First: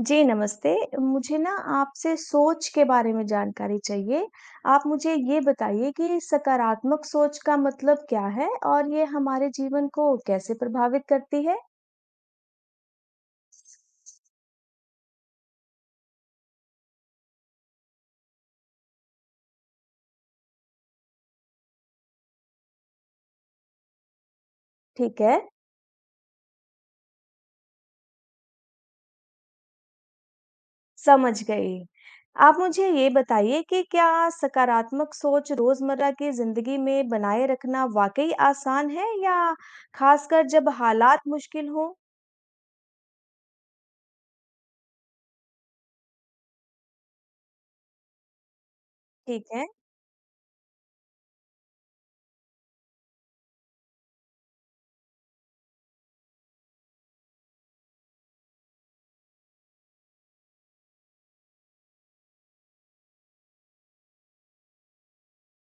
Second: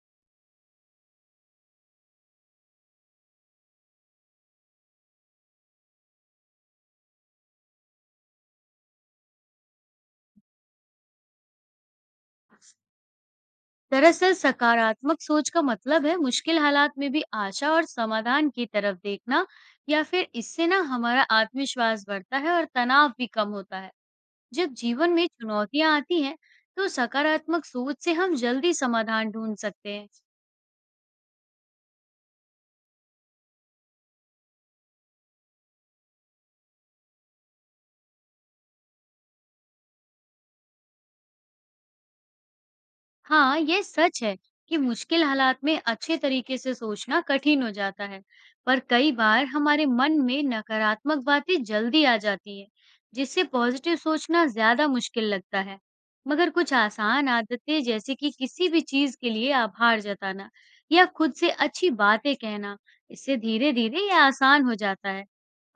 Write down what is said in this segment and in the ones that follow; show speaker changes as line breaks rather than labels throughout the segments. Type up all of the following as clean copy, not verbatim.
जी, नमस्ते। मुझे आपसे सोच के बारे में जानकारी चाहिए। आप मुझे ये बताइए कि सकारात्मक सोच का मतलब क्या है और ये हमारे जीवन को कैसे प्रभावित करती है?
दरअसल सकारात्मक सोच का मतलब है मुश्किल हालात में भी आशा और समाधान की तरफ देखना या फिर इससे ना हमारा आत्मविश्वास बढ़ता है और तनाव भी कम होता है जब जीवन
ठीक
में
है,
चुनौतियां आती हैं, तो सकारात्मक सोच से हम जल्दी समाधान ढूंढ सकते हैं।
समझ गई। आप मुझे ये बताइए कि क्या सकारात्मक सोच रोज़मर्रा की ज़िंदगी में बनाए रखना वाक़ई आसान है या ख़ासकर जब हालात मुश्किल हों?
हाँ, ये सच है कि मुश्किल हालात में अच्छे तरीके से सोचना कठिन हो जाता है, पर कई बार
ठीक है।
हमारे मन में नकारात्मक बातें जल्दी आ जाती है, जिससे पॉजिटिव सोचना ज्यादा मुश्किल लगता है। मगर कुछ आसान आदतें, जैसे कि किसी भी चीज के लिए आभार जताना या खुद से अच्छी बातें कहना, इससे धीरे-धीरे ये आसान हो जाता है।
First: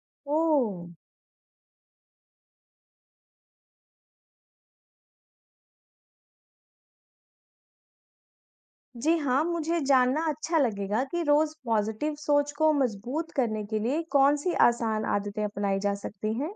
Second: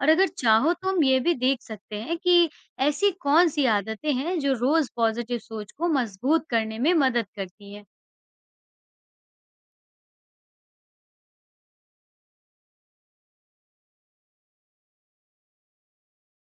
और अगर चाहो
ओह!
तो हम ये भी देख सकते हैं कि ऐसी कौन-सी आदतें हैं जो रोज़ पॉज़िटिव सोच को मज़बूत करने में मदद करती हैं?
जी हाँ, मुझे जानना अच्छा लगेगा कि रोज पॉजिटिव सोच को मजबूत करने के लिए कौन सी आसान आदतें अपनाई जा सकती हैं?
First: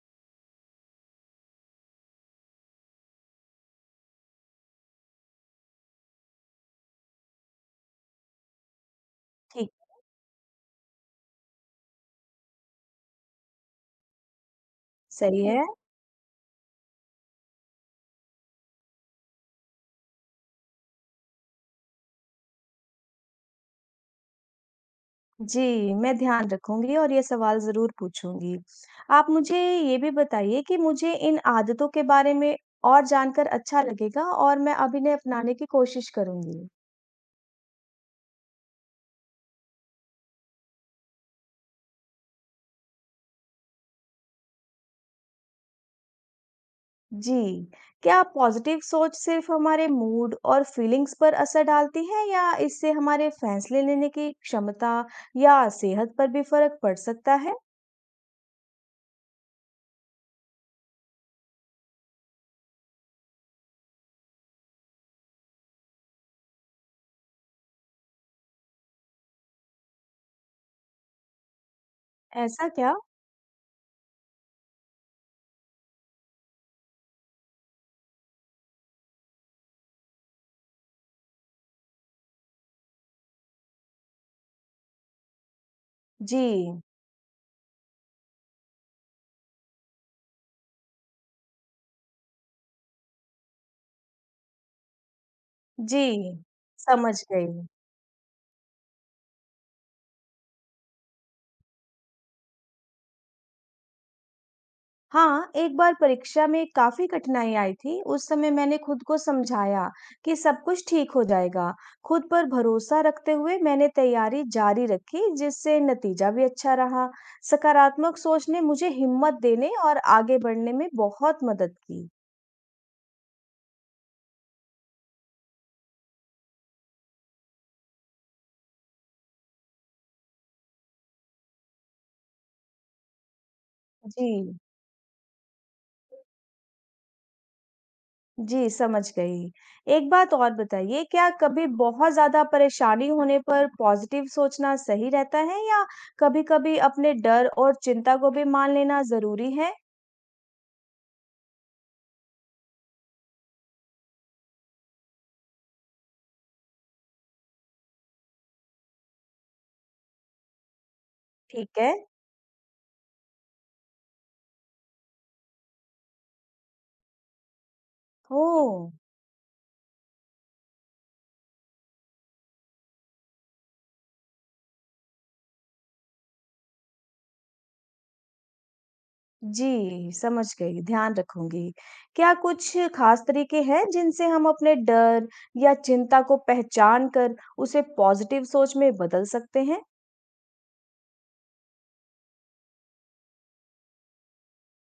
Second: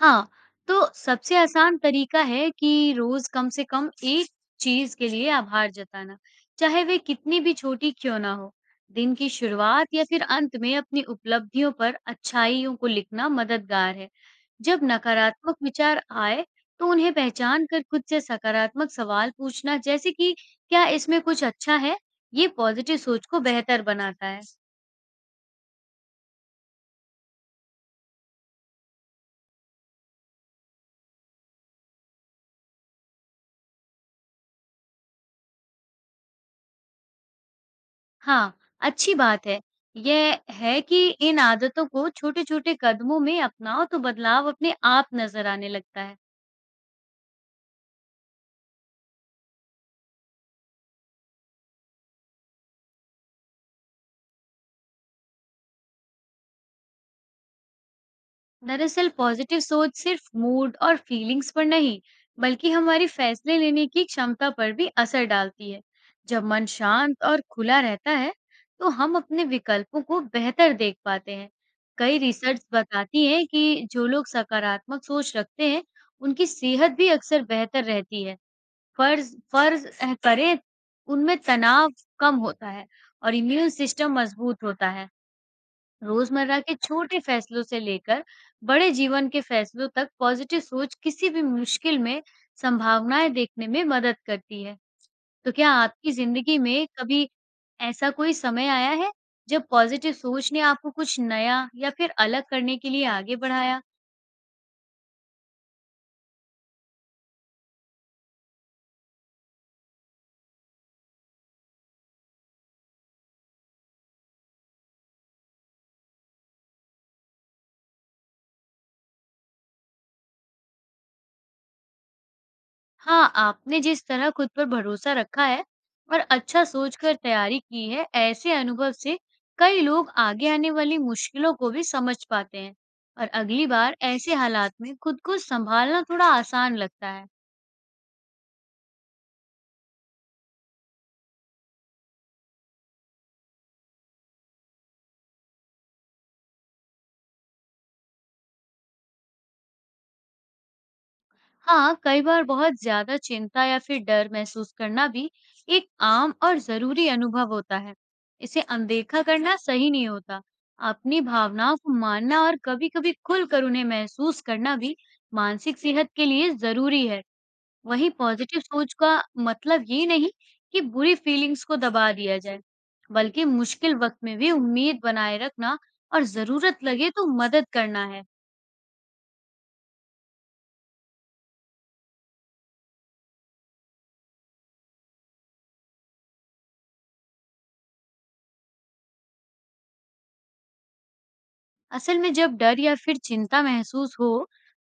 हाँ, तो सबसे आसान तरीका है कि रोज़ कम से कम एक चीज़ के लिए आभार जताना, चाहे वे कितनी भी छोटी क्यों ना हो। दिन की
ठीक।
शुरुआत या फिर अंत में अपनी उपलब्धियों पर अच्छाइयों को लिखना मददगार है। जब
सही
नकारात्मक
है।
विचार आए, तो उन्हें पहचान कर खुद से सकारात्मक सवाल पूछना, जैसे कि क्या इसमें कुछ अच्छा है? ये पॉजिटिव सोच को बेहतर बनाता है।
जी, मैं ध्यान रखूंगी और ये सवाल जरूर पूछूंगी। आप मुझे ये भी बताइए कि मुझे इन आदतों के बारे में और जानकर अच्छा लगेगा और मैं अब इन्हें अपनाने की कोशिश करूंगी।
हाँ, अच्छी बात है। यह है कि इन आदतों को छोटे-छोटे कदमों में अपनाओ, तो बदलाव अपने आप नज़र आने लगता है।
जी, क्या पॉज़िटिव सोच सिर्फ़ हमारे मूड और फ़ीलिंग्स पर असर डालती है या इससे हमारे फ़ैसले लेने की क्षमता या सेहत पर भी फ़र्क पड़ सकता है?
दरअसल पॉजिटिव सोच सिर्फ मूड और फीलिंग्स पर नहीं, बल्कि हमारी फैसले लेने की क्षमता पर भी असर डालती है। जब मन शांत और खुला रहता है, तो हम अपने विकल्पों को बेहतर देख पाते हैं। कई रिसर्च
ऐसा क्या?
बताती है कि जो लोग सकारात्मक सोच रखते हैं, उनकी सेहत भी अक्सर बेहतर रहती है। फ़र्ज़ फ़र्ज़ अह, करें, उनमें तनाव कम होता है और इम्यून सिस्टम मज़बूत होता है। रोज़मर्रा के
जी।
छोटे फ़ैसलों से लेकर बड़े जीवन के फ़ैसलों तक पॉज़िटिव सोच किसी भी मुश्किल में संभावनाएँ देखने में मदद करती है। तो क्या आपकी
जी,
ज़िंदगी में
समझ
कभी
गई।
ऐसा कोई समय आया है, जब पॉज़िटिव सोच ने आपको कुछ नया या फिर अलग करने के लिए आगे बढ़ाया?
हाँ, एक बार परीक्षा में काफ़ी कठिनाई आई थी। उस समय मैंने खुद को समझाया कि सब कुछ ठीक हो जाएगा। खुद पर भरोसा रखते हुए मैंने तैयारी जारी रखी, जिससे नतीजा भी अच्छा रहा। सकारात्मक सोच ने मुझे हिम्मत देने और आगे बढ़ने में बहुत मदद की।
हाँ, आपने जिस तरह खुद पर भरोसा रखा है और अच्छा सोचकर तैयारी की है, ऐसे अनुभव से कई लोग आगे आने वाली मुश्किलों को भी समझ पाते हैं और अगली बार ऐसे
जी।
हालात में खुद को संभालना थोड़ा आसान लगता है।
जी, समझ गई। एक बात और बताइए, क्या कभी बहुत ज़्यादा परेशानी होने पर पॉज़िटिव सोचना सही रहता है या कभी-कभी अपने डर और चिंता को भी मान लेना ज़रूरी है?
हाँ, कई बार बहुत ज़्यादा चिंता या फिर डर महसूस करना भी एक आम और ज़रूरी अनुभव होता है। इसे अनदेखा करना सही नहीं होता। अपनी भावनाओं
ठीक है।
को मानना और कभी-कभी खुलकर उन्हें महसूस करना भी मानसिक सेहत के लिए ज़रूरी है। वहीं पॉजिटिव
ओह!
सोच का मतलब ये नहीं कि बुरी फीलिंग्स को दबा दिया जाए, बल्कि मुश्किल वक़्त में भी उम्मीद बनाए रखना और ज़रूरत लगे तो मदद करना है।
जी, समझ गई, ध्यान रखूँगी। क्या कुछ ख़ास तरीके हैं जिनसे हम अपने डर या चिंता को पहचान कर उसे पॉज़िटिव सोच में बदल सकते हैं?
असल में जब डर या फिर चिंता महसूस हो,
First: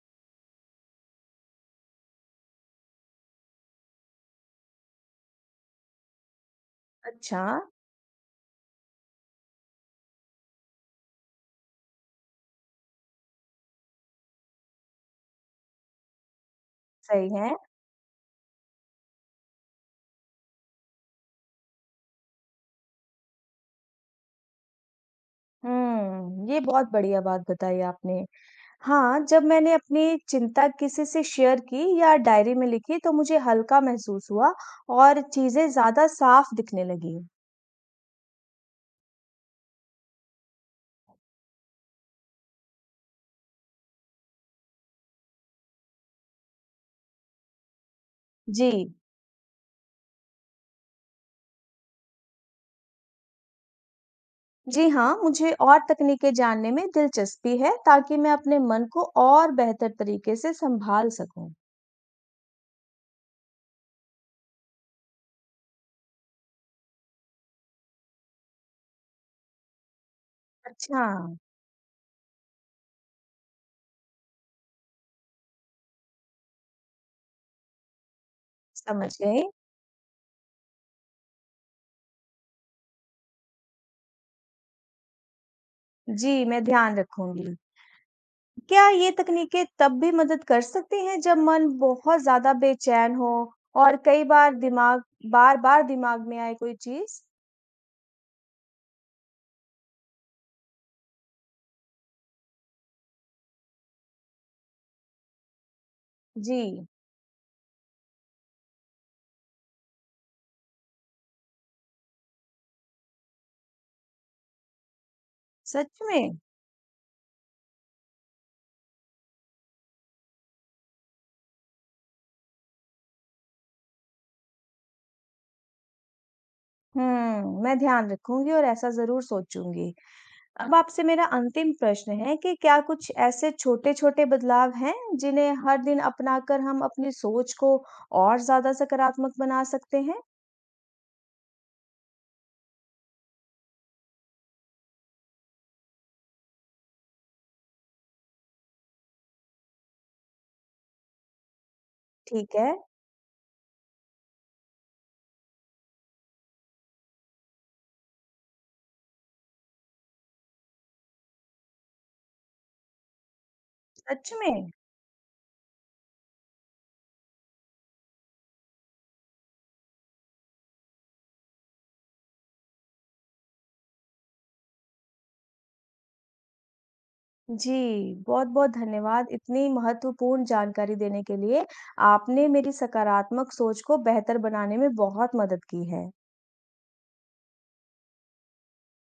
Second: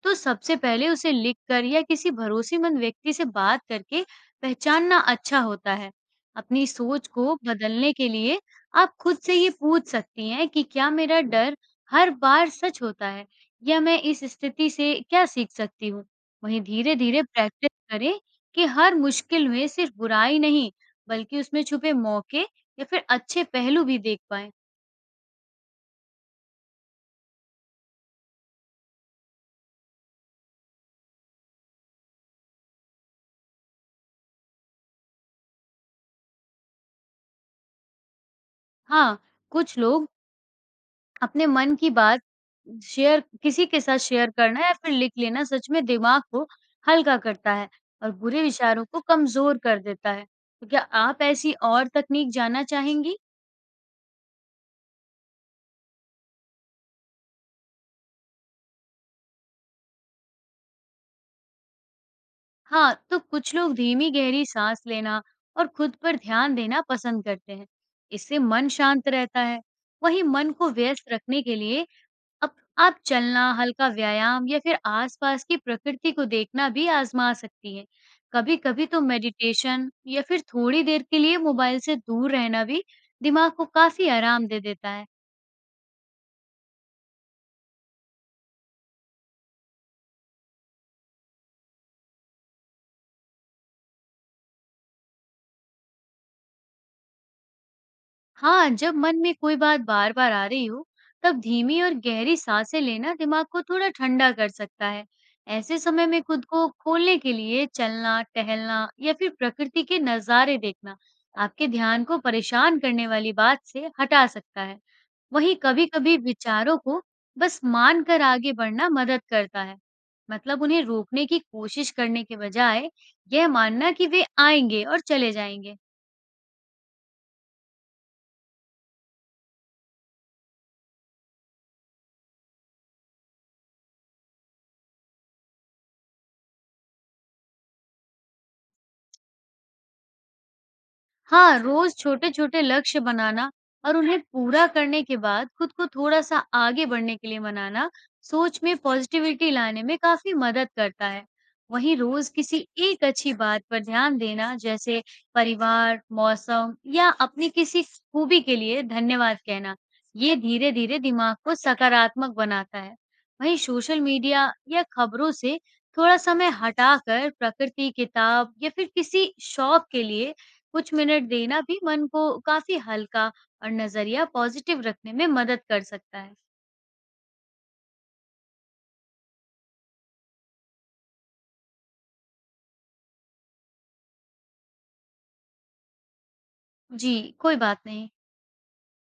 तो सबसे पहले उसे लिखकर या किसी भरोसेमंद व्यक्ति से बात करके पहचानना अच्छा होता है। अपनी सोच को
अच्छा।
बदलने के लिए आप खुद से ये पूछ सकती हैं कि क्या मेरा डर हर बार सच होता है, या मैं इस स्थिति से क्या सीख सकती हूँ। वहीं धीरे-धीरे
सही है।
प्रैक्टिस करें कि हर मुश्किल में सिर्फ बुराई नहीं, बल्कि उसमें छुपे मौके या फिर अच्छे पहलू भी देख पाएं।
हुँ, ये बहुत बढ़िया बात बताई आपने। हाँ, जब मैंने अपनी चिंता किसी से शेयर की या डायरी में लिखी तो मुझे हल्का महसूस हुआ और चीज़ें ज़्यादा साफ़ दिखने लगीं।
हाँ, कुछ लोग अपने मन की बात शेयर किसी के साथ शेयर करना या फिर लिख लेना, सच में दिमाग को हल्का करता है और बुरे
जी।
विचारों को कमज़ोर कर देता है। तो क्या आप ऐसी और तकनीक जानना चाहेंगी?
जी हाँ, मुझे और तकनीकें जानने में दिलचस्पी है ताकि मैं अपने मन को और बेहतर तरीके से संभाल सकूं।
हाँ, तो कुछ लोग धीमी गहरी साँस लेना और खुद पर ध्यान देना पसंद करते हैं। इससे मन शांत रहता है। वहीं मन को
अच्छा।
व्यस्त रखने के लिए अब आप चलना, हल्का व्यायाम या फिर आसपास की प्रकृति को देखना भी आजमा सकती हैं। कभी-कभी तो
समझ गई।
मेडिटेशन या फिर थोड़ी देर के लिए मोबाइल से दूर रहना भी दिमाग को काफ़ी आराम दे देता है।
जी, मैं ध्यान रखूंगी। क्या ये तकनीकें तब भी मदद कर सकती हैं जब मन बहुत ज्यादा बेचैन हो और कई बार दिमाग बार-बार दिमाग में आए कोई चीज?
हाँ, जब मन में कोई बात बार-बार आ रही हो, तब धीमी और गहरी साँसें लेना दिमाग को थोड़ा ठंडा कर सकता है। ऐसे समय में खुद को
जी।
खोलने के लिए चलना, टहलना या फिर प्रकृति के नज़ारे देखना, आपके ध्यान को परेशान करने वाली बात से हटा सकता है। वहीं
सच
कभी-कभी
में?
विचारों को बस मानकर आगे बढ़ना मदद करता है। मतलब उन्हें रोकने की कोशिश करने के बजाय यह मानना कि वे आएंगे और चले जाएंगे।
मैं ध्यान रखूंगी और ऐसा जरूर सोचूंगी। अब आपसे मेरा अंतिम प्रश्न है कि क्या कुछ ऐसे छोटे-छोटे बदलाव हैं जिन्हें हर दिन अपनाकर हम अपनी सोच को और ज़्यादा सकारात्मक बना सकते हैं?
हाँ, रोज़ छोटे-छोटे लक्ष्य बनाना और उन्हें पूरा करने के बाद खुद को थोड़ा-सा आगे बढ़ने के लिए मनाना, सोच में पॉज़िटिविटी लाने में काफ़ी मदद करता है। वहीं रोज़
ठीक
किसी
है।
एक अच्छी बात पर ध्यान देना, जैसे परिवार, मौसम या अपनी किसी खूबी के लिए धन्यवाद कहना, ये धीरे-धीरे दिमाग को सकारात्मक बनाता है। वहीं सोशल
सच
मीडिया
में?
या खबरों से थोड़ा समय हटाकर प्रकृति, किताब या फिर किसी शौक के लिए कुछ मिनट देना भी मन को काफ़ी हल्का और नज़रिया पॉज़िटिव रखने में मदद कर सकता है।
जी, बहुत-बहुत धन्यवाद इतनी महत्वपूर्ण जानकारी देने के लिए। आपने मेरी सकारात्मक सोच को बेहतर बनाने में बहुत मदद की है।
जी, कोई बात नहीं।